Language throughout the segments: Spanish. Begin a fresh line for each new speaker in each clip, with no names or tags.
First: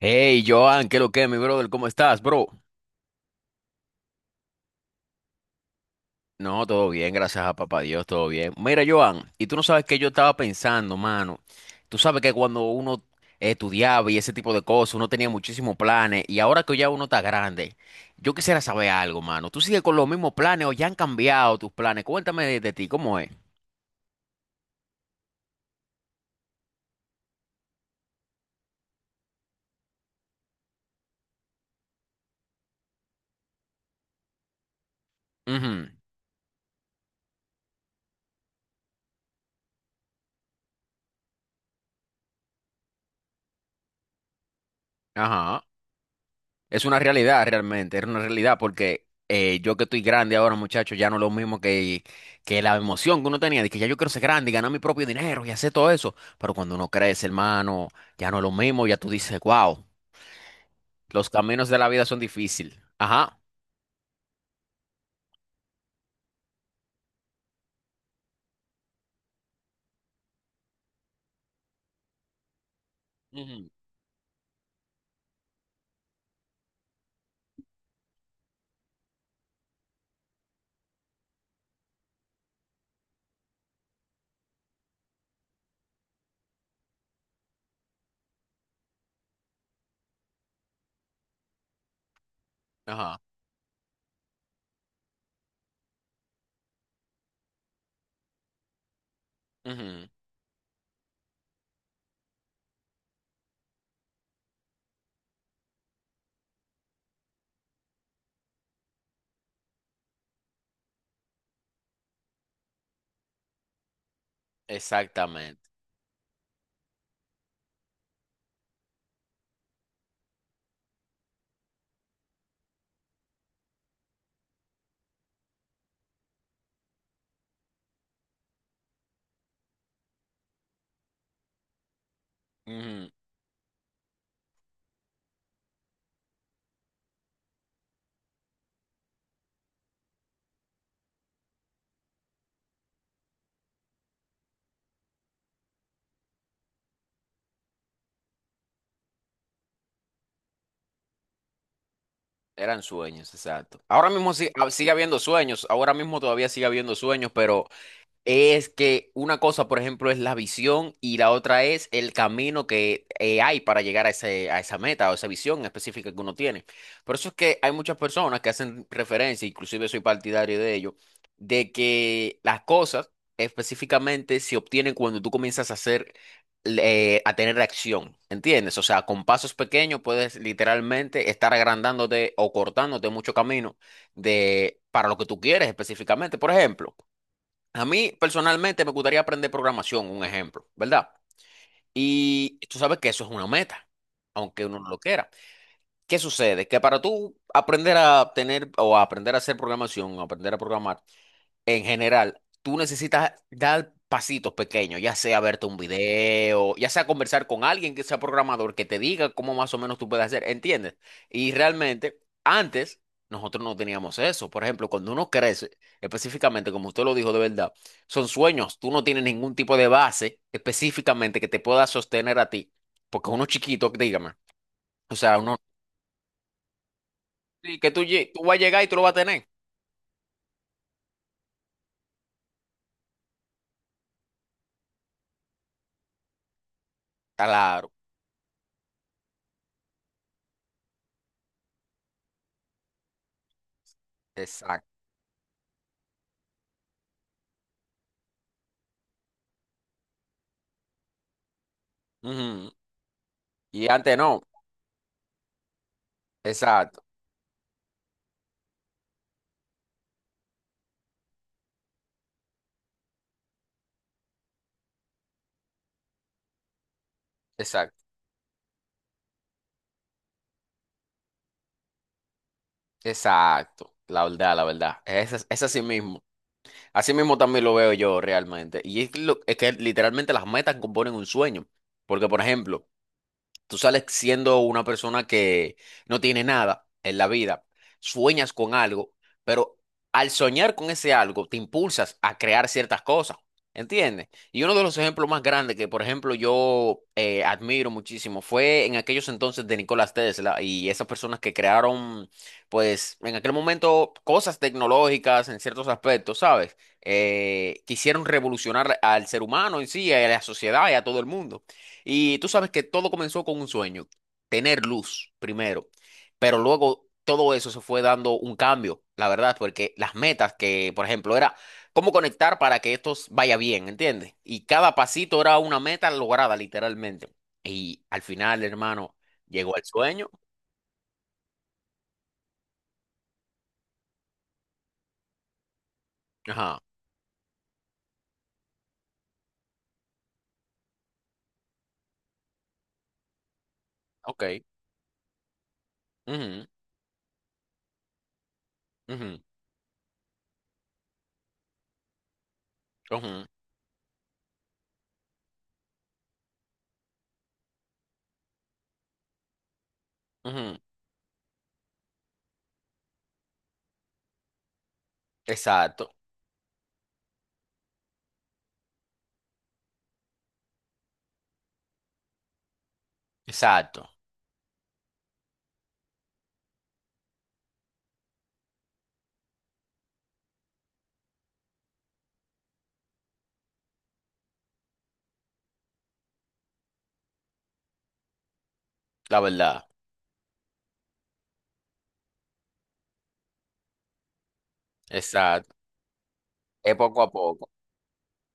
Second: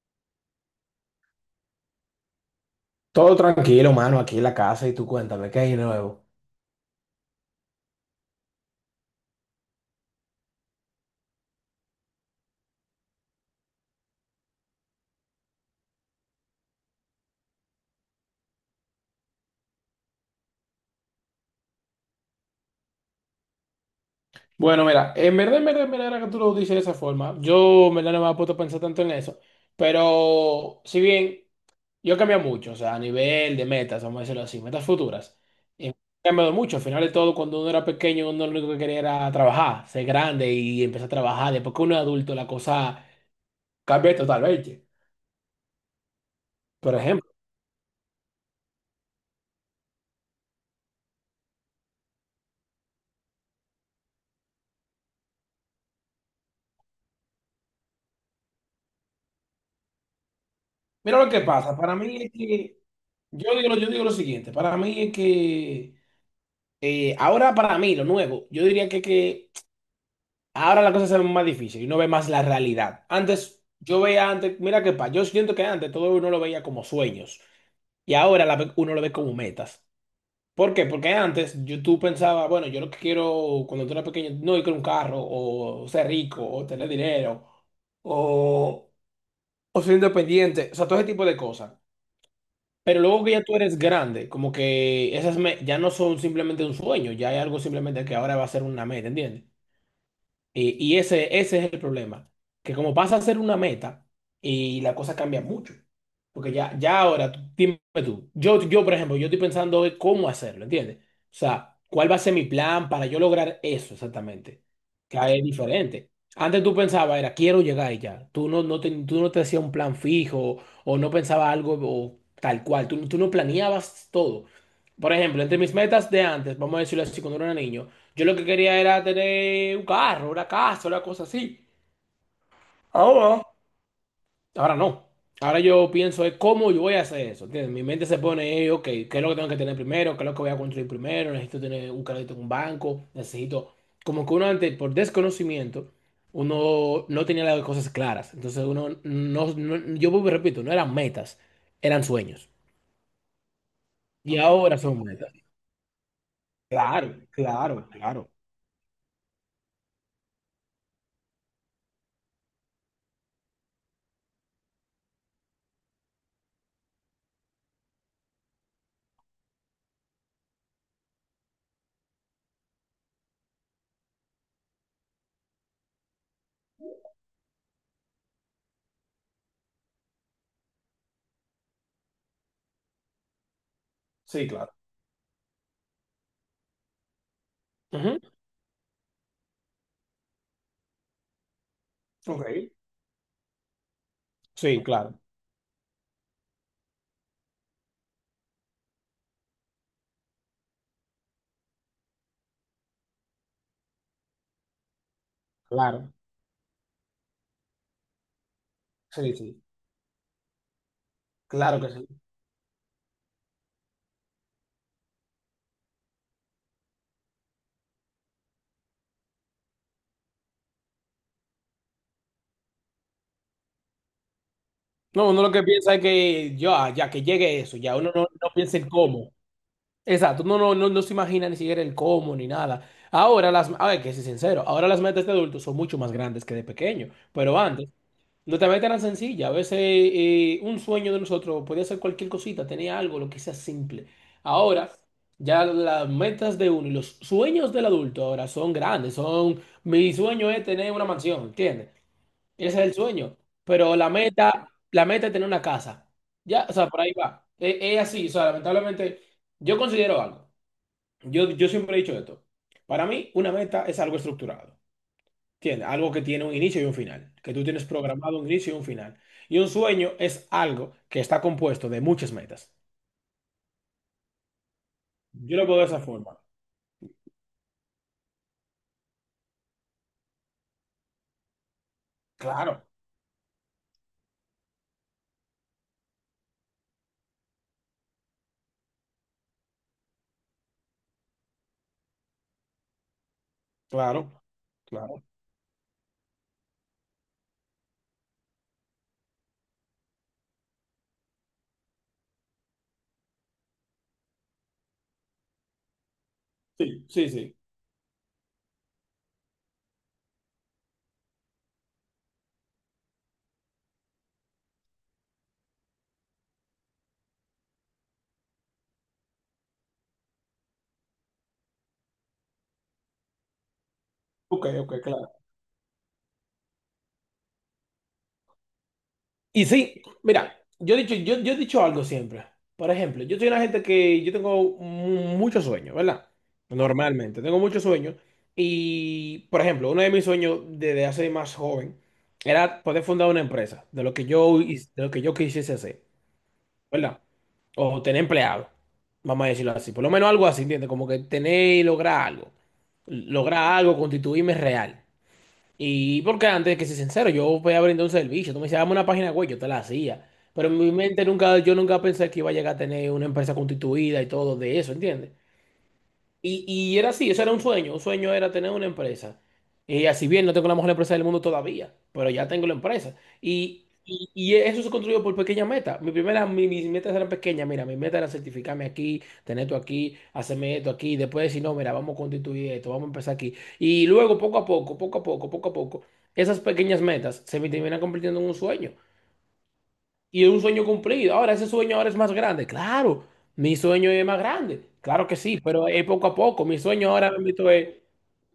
Hey, Joan, ¿qué es lo que, mi brother? ¿Cómo estás, bro?
Todo tranquilo, mano, aquí en la casa y tú cuéntame, ¿qué hay nuevo?
No, todo bien, gracias a papá Dios, todo bien. Mira, Joan, y tú no sabes que yo estaba pensando, mano. Tú sabes que cuando uno estudiaba y ese tipo de cosas, uno tenía muchísimos planes, y ahora que ya uno está grande, yo quisiera saber algo, mano. ¿Tú sigues con los mismos planes o ya han cambiado tus planes? Cuéntame de ti, ¿cómo es?
Bueno, mira, en verdad, en verdad, en verdad, ahora que tú lo dices de esa forma, yo en verdad no me había puesto a pensar tanto en eso, pero si bien yo he cambiado mucho, o sea, a nivel de metas, vamos a decirlo así, metas futuras,
Ujú.
he cambiado mucho. Al final de todo, cuando uno era pequeño, uno lo único que quería era trabajar, ser grande y empezar a trabajar. Después que uno es adulto, la cosa cambia totalmente.
Ajá. Es
Por
una
ejemplo,
realidad realmente, era una realidad porque yo que estoy grande ahora, muchachos, ya no es lo mismo que la emoción que uno tenía, de que ya yo quiero ser grande y ganar mi propio dinero y hacer todo eso. Pero cuando uno crece, hermano, ya no es lo mismo, ya tú dices, wow,
mira
los
lo que
caminos
pasa,
de la
para
vida son
mí es
difíciles.
que,
Ajá.
yo digo lo siguiente, para mí es que... ahora para mí, lo nuevo, yo diría que, ahora las cosas se ven más difíciles y uno ve más la realidad. Antes,
Ujú.
yo veía antes, mira qué pasa, yo siento que antes todo uno lo veía como sueños, y uno lo ve como metas. ¿Por qué? Porque antes yo, tú pensaba, bueno, yo lo que quiero cuando tú eras pequeño, no ir con un carro o ser rico o tener dinero o, o ser independiente, o sea, todo ese tipo de cosas. Pero
Ajá.
luego que ya tú eres grande, como que ya no son simplemente un sueño, ya hay algo simplemente que ahora va a ser una meta, ¿entiendes?
Ujú.
Y ese, ese es el problema, que como vas a hacer una meta y la cosa cambia mucho, porque ya, ya ahora, dime tú, yo por ejemplo, yo estoy pensando hoy cómo hacerlo, ¿entiendes? O sea, ¿cuál va a ser mi plan para yo lograr eso exactamente? Que ahí es
Exactamente.
diferente. Antes tú pensabas, era, quiero llegar y ya. Tú no, no te, tú no te hacías un plan fijo o no pensabas algo o tal cual, tú no planeabas todo. Por ejemplo, entre mis metas de antes, vamos a decirlo así, cuando era niño, yo lo que quería era tener un carro, una casa, una cosa así.
Ujú.
Ahora, ahora no. Ahora yo pienso es cómo yo voy a hacer eso. ¿Entiendes? Mi mente se pone, ok, ¿qué es lo que tengo que tener primero? ¿Qué es lo que voy a construir primero? Necesito tener un crédito en un banco. Necesito, como que uno antes, por desconocimiento, uno no tenía las cosas claras. Entonces uno, no, yo vuelvo y repito, no eran metas, eran sueños.
Eran sueños, exacto. Ahora mismo
Y ahora
sigue
son
habiendo
metas.
sueños, ahora mismo todavía sigue habiendo
Claro,
sueños, pero
claro, claro.
es que una cosa, por ejemplo, es la visión y la otra es el camino que hay para llegar a a esa meta o esa visión específica que uno tiene. Por eso es que hay muchas personas que hacen referencia, inclusive soy partidario de ello, de que las cosas específicamente se obtienen cuando tú comienzas a hacer, a tener acción, ¿entiendes? O sea, con pasos pequeños puedes literalmente estar agrandándote o cortándote mucho camino
Sí, claro.
para lo que tú quieres específicamente. Por ejemplo, a mí
Ujú.
personalmente me gustaría aprender programación, un ejemplo, ¿verdad? Y
Ok.
tú sabes que eso es una meta, aunque uno
Sí,
no lo
claro,
quiera. ¿Qué sucede? Que para tú aprender a tener o a aprender a hacer programación, o aprender a programar, en general, tú necesitas dar pasitos pequeños, ya sea verte un
claro.
video, ya sea conversar con alguien que sea programador, que te diga
Sí, sí,
cómo más o menos tú puedes hacer, ¿entiendes? Y
claro que sí.
realmente, antes nosotros no teníamos eso. Por ejemplo, cuando uno crece, específicamente, como usted lo dijo de verdad, son sueños, tú no tienes ningún tipo de base específicamente que te pueda sostener a ti, porque uno chiquito, dígame, o
No,
sea,
uno lo
uno
que piensa es que ya, ya que llegue eso,
sí, que
ya uno no,
tú
no
vas a
piensa
llegar y
el
tú lo vas a
cómo.
tener.
Exacto, uno no, no, no se imagina ni siquiera el cómo ni nada. Ahora las, a ver, que soy sincero, ahora las metas de adultos son mucho más grandes que de pequeño, pero antes
Claro,
no te metas tan sencilla. A veces un sueño de nosotros podía ser cualquier cosita, tenía algo, lo que sea simple. Ahora
exacto.
ya las metas de uno y los sueños del adulto ahora son grandes, son, mi sueño es tener una mansión, ¿entiendes?
Ujú.
Ese es el sueño.
Y
Pero
antes no,
la meta es tener una casa. Ya, o sea, por
exacto.
ahí va. Es así, o sea, lamentablemente, yo considero algo. Yo siempre he dicho esto. Para mí, una meta es algo estructurado. ¿Entiendes? Algo que tiene un inicio y un final. Que tú tienes
Exacto,
programado un inicio y un final. Y un sueño es algo que está compuesto de muchas metas.
exacto, la verdad, la verdad. Es,
Yo
es
lo veo
así
de esa
mismo.
forma.
Así mismo también lo veo yo realmente. Y es que literalmente las metas componen un sueño. Porque, por
Claro,
ejemplo, tú sales siendo una persona que no tiene nada en la vida, sueñas con algo, pero al soñar con ese algo te impulsas a crear ciertas cosas, ¿entiendes?
claro,
Y uno de los
claro.
ejemplos más grandes que, por ejemplo, yo admiro muchísimo fue en aquellos entonces de Nikola Tesla y esas personas que crearon, pues, en aquel momento cosas tecnológicas en ciertos aspectos, ¿sabes?
Sí, sí, sí.
Quisieron revolucionar al ser humano en sí, a la sociedad y a todo el mundo. Y tú sabes que todo comenzó con un sueño, tener luz primero, pero luego todo eso se fue dando un cambio, la verdad, porque las metas que, por ejemplo, era cómo conectar para que esto vaya bien, ¿entiendes? Y
Ok,
cada
ok,
pasito
claro.
era una meta lograda, literalmente. Y al final, hermano,
Y
llegó el
sí,
sueño.
mira, yo he dicho, yo he dicho algo siempre. Por ejemplo, yo soy una gente que yo tengo mucho sueño, ¿verdad?
Ajá,
Normalmente, tengo mucho sueño. Y, por ejemplo, uno de mis sueños desde hace más joven era poder fundar una empresa, de lo que
ok.
yo, de lo que yo quisiese hacer,
Ujú,
¿verdad? O tener empleado,
ujú,
vamos a decirlo así. Por lo menos algo así, ¿entiendes? Como que tener y lograr algo.
ujú,
Lograr algo, constituirme real. Y porque antes, que ser sincero, yo voy a brindar un servicio. Tú me decías, dame una página web, yo te la hacía. Pero
ujú.
en mi mente nunca, yo nunca pensé que iba a llegar a tener una empresa constituida y todo de eso, ¿entiendes?
Exacto,
Y, y, era así, eso era un sueño. Un sueño era tener una empresa. Y así bien, no tengo la mejor empresa del mundo todavía, pero ya tengo la empresa. Y,
exacto,
y, y eso se construyó por pequeñas metas. Mi primera, mis metas eran pequeñas. Mira, mi meta era certificarme aquí, tener esto aquí, hacerme esto aquí. Después decir, no, mira, vamos a constituir esto, vamos a empezar aquí. Y luego, poco a poco, poco a poco, poco a poco, esas pequeñas metas se me terminan convirtiendo en un sueño.
la verdad,
Y es un sueño cumplido. Ahora, ese sueño ahora es más grande. Claro, mi sueño es más grande. Claro que sí,
exacto.
pero es poco a poco. Mi
Es
sueño
poco a
ahora
poco.
mismo es,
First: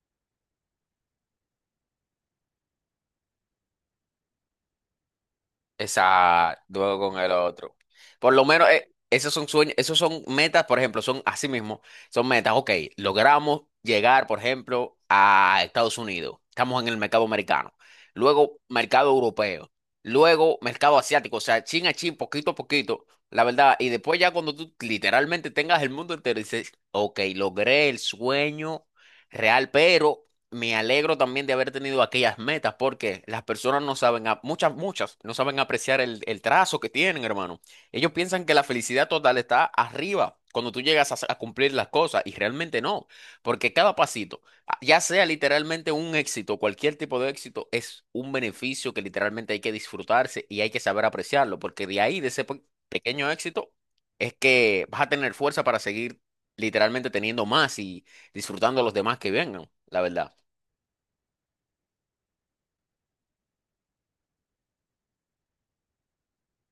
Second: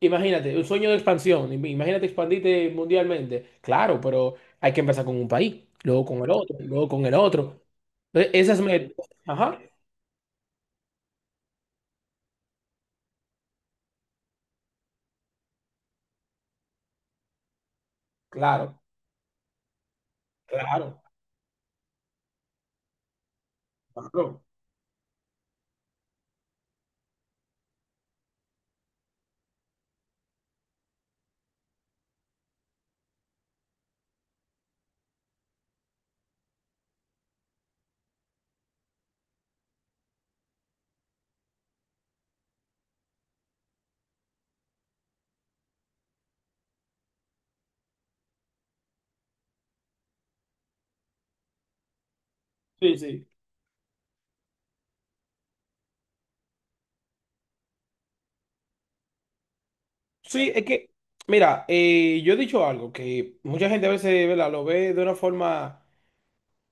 imagínate, un sueño de expansión. Imagínate expandirte mundialmente. Claro, pero hay que empezar con un país, luego con el otro,
Esa,
luego con
luego
el
con el
otro.
otro.
Entonces,
Por lo
esas
menos
metas.
esos son
Ajá,
sueños, esos son metas, por ejemplo, son así mismo, son metas. Ok, logramos llegar, por ejemplo, a Estados Unidos. Estamos en el mercado americano. Luego,
claro,
mercado europeo. Luego, mercado
claro,
asiático. O sea, chin a chin, poquito a poquito, la verdad. Y después ya
claro.
cuando tú literalmente tengas el mundo entero, dices, ok, logré el sueño real, pero me alegro también de haber tenido aquellas metas porque las personas no saben, muchas, muchas, no saben apreciar el trazo que tienen, hermano. Ellos piensan que la felicidad total está arriba cuando tú llegas a cumplir las cosas y realmente no, porque cada pasito, ya sea literalmente un éxito, cualquier tipo de éxito, es un beneficio que literalmente hay que disfrutarse y hay que saber apreciarlo, porque de ahí, de ese
Sí, sí.
pequeño éxito, es que vas a tener fuerza para seguir literalmente teniendo más y disfrutando a los demás que vengan, la verdad.
Sí, es que, mira, yo he dicho algo que mucha gente a veces, ¿verdad? Lo ve de una forma,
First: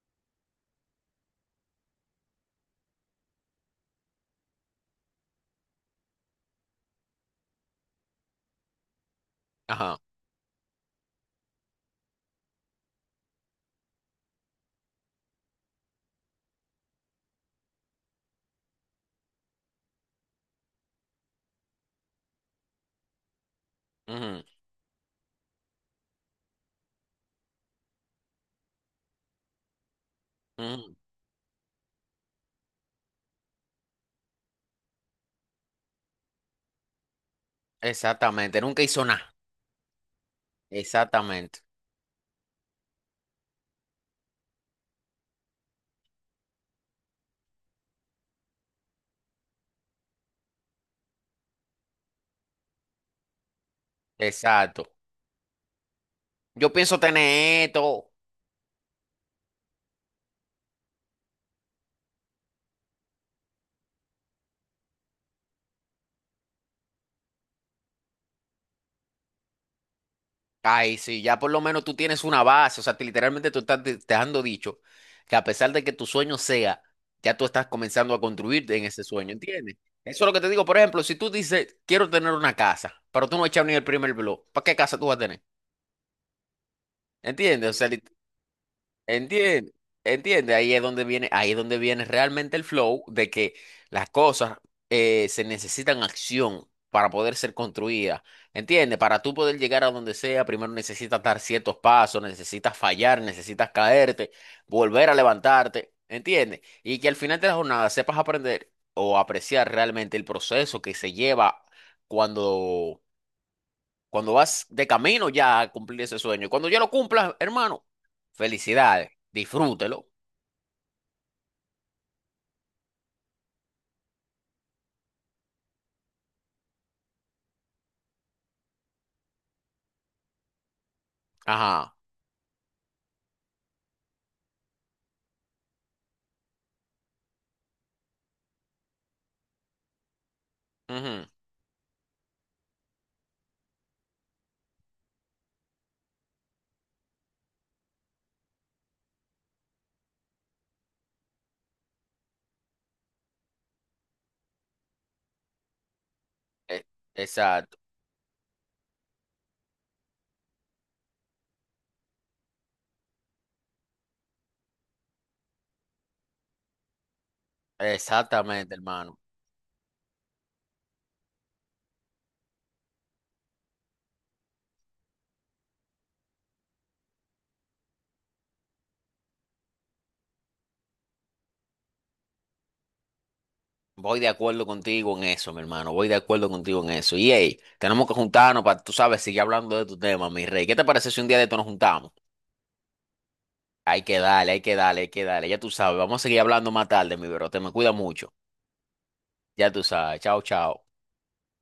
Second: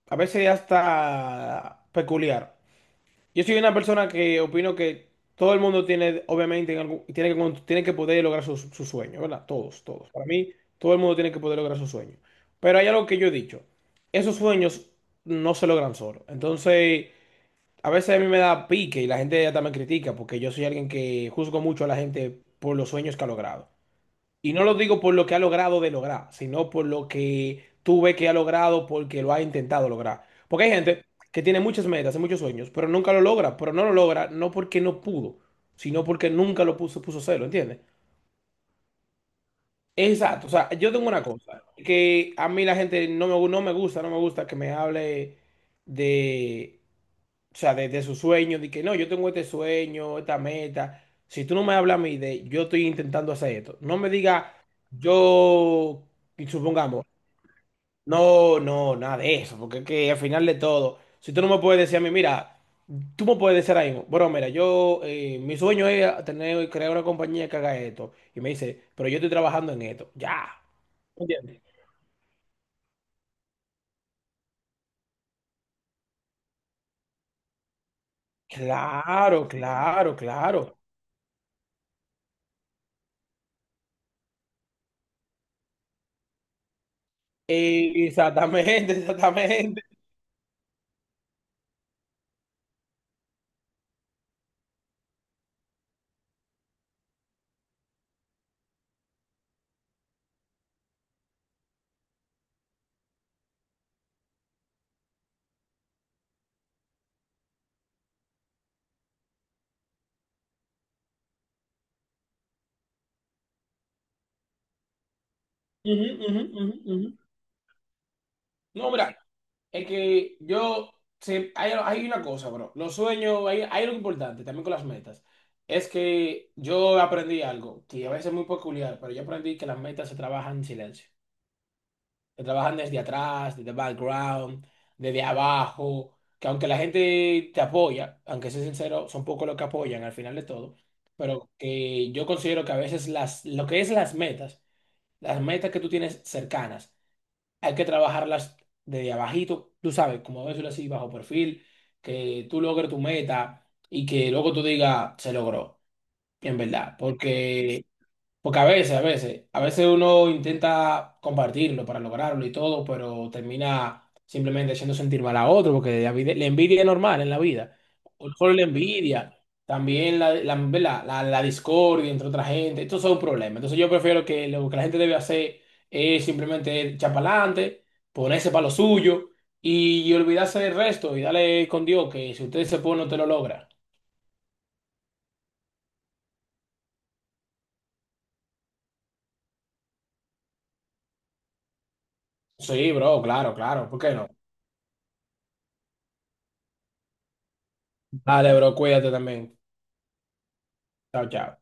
a veces hasta peculiar. Yo soy una persona que opino que todo el mundo tiene, obviamente, tiene que, tiene que poder lograr sus sueños, ¿verdad? Todos,
Ajá.
todos. Para mí, todo el mundo tiene que poder lograr sus sueños. Pero hay algo que yo he dicho, esos sueños no se logran solo. Entonces, a veces a mí me da pique y la gente ya también critica porque yo soy alguien que juzgo mucho a la gente por los sueños que ha logrado.
Ujú,
Y no lo digo por lo que ha logrado de lograr, sino por lo que tú ves que ha logrado porque lo ha intentado lograr. Porque hay
ujú.
gente que tiene muchas metas y muchos sueños, pero nunca lo logra, pero no lo logra no porque no pudo, sino porque nunca lo puso, puso celo, ¿entiendes?
Exactamente. Nunca hizo nada.
Exacto, o sea, yo tengo una
Exactamente.
cosa, que a mí la gente no me, no me gusta, no me gusta que me hable de, o sea, de su sueño, de que no, yo tengo este sueño, esta meta. Si tú no me hablas a mí de yo estoy intentando hacer esto, no me diga
Exacto.
yo, y
Yo pienso
supongamos,
tener esto.
no, no, nada de eso, porque es que al final de todo, si tú no me puedes decir a mí, mira, tú me puedes decir ahí mismo, bueno, mira, yo, mi sueño es tener, crear una compañía que haga esto, y me dice, pero yo estoy trabajando en esto, ya,
Ay, sí, ya por lo
¿entiendes?
menos tú tienes una base. O sea, literalmente tú estás dejando dicho que a pesar de que tu sueño sea, ya tú estás comenzando a construirte en ese sueño,
Claro,
¿entiendes?
claro,
Eso es lo que te digo. Por
claro.
ejemplo, si tú dices, quiero tener una casa, pero tú no echas ni el primer blog, ¿para qué casa tú vas a tener? ¿Entiendes? O sea,
Exactamente,
entiende,
exactamente.
entiende, ahí es donde viene, ahí es donde viene realmente el flow de que las cosas se necesitan acción para poder ser construidas. Entiende, para tú poder llegar a donde sea, primero necesitas dar ciertos pasos, necesitas fallar, necesitas caerte, volver a levantarte, entiende, y que al final de la jornada sepas aprender o apreciar realmente el proceso que se lleva cuando cuando vas de camino ya a cumplir
Ujú,
ese
ujú,
sueño. Y cuando
ujú,
ya lo
ujú.
cumplas, hermano,
No,
felicidades,
mira, es
disfrútelo.
que yo, hay, hay una cosa, bro, los sueños, hay algo importante también con las metas, es que yo aprendí algo, que a veces es muy peculiar, pero yo aprendí que las metas se trabajan en silencio,
Ajá.
se trabajan desde atrás, desde background, desde abajo, que aunque la gente te apoya, aunque sea sincero, son pocos los que apoyan al final de todo,
Ujú,
pero que yo considero que a veces lo que es las metas que tú tienes cercanas, hay que trabajarlas desde abajito, tú sabes, como decirlo así, bajo perfil, que tú logres tu meta y que luego tú digas, se logró, en
e-
verdad,
exacto.
porque a veces, a veces, a veces uno intenta compartirlo para lograrlo y todo, pero termina simplemente haciendo sentir mal a otro, porque la envidia es normal en la vida. No solo la
Exactamente, hermano.
envidia, también ¿verdad? La discordia entre otra gente, esto es un problema. Entonces yo prefiero que lo que la gente debe hacer es simplemente echar para adelante, ponerse para lo suyo y, olvidarse del resto y darle con Dios que si usted se pone, usted lo logra.
Voy de acuerdo contigo en eso, mi hermano. Voy de acuerdo contigo en eso. Y hey, tenemos que juntarnos para, tú sabes, seguir hablando de tu tema, mi rey. ¿Qué te parece si un día de esto nos juntamos?
Sí, bro, claro, claro, ¿por
Hay
qué
que
no?
darle, hay que darle, hay que darle. Ya tú sabes, vamos a seguir hablando más tarde, mi bro. Te me cuida mucho.
Dale, bro, cuídate también.
Ya tú sabes. Chao, chao.
Chao, chao.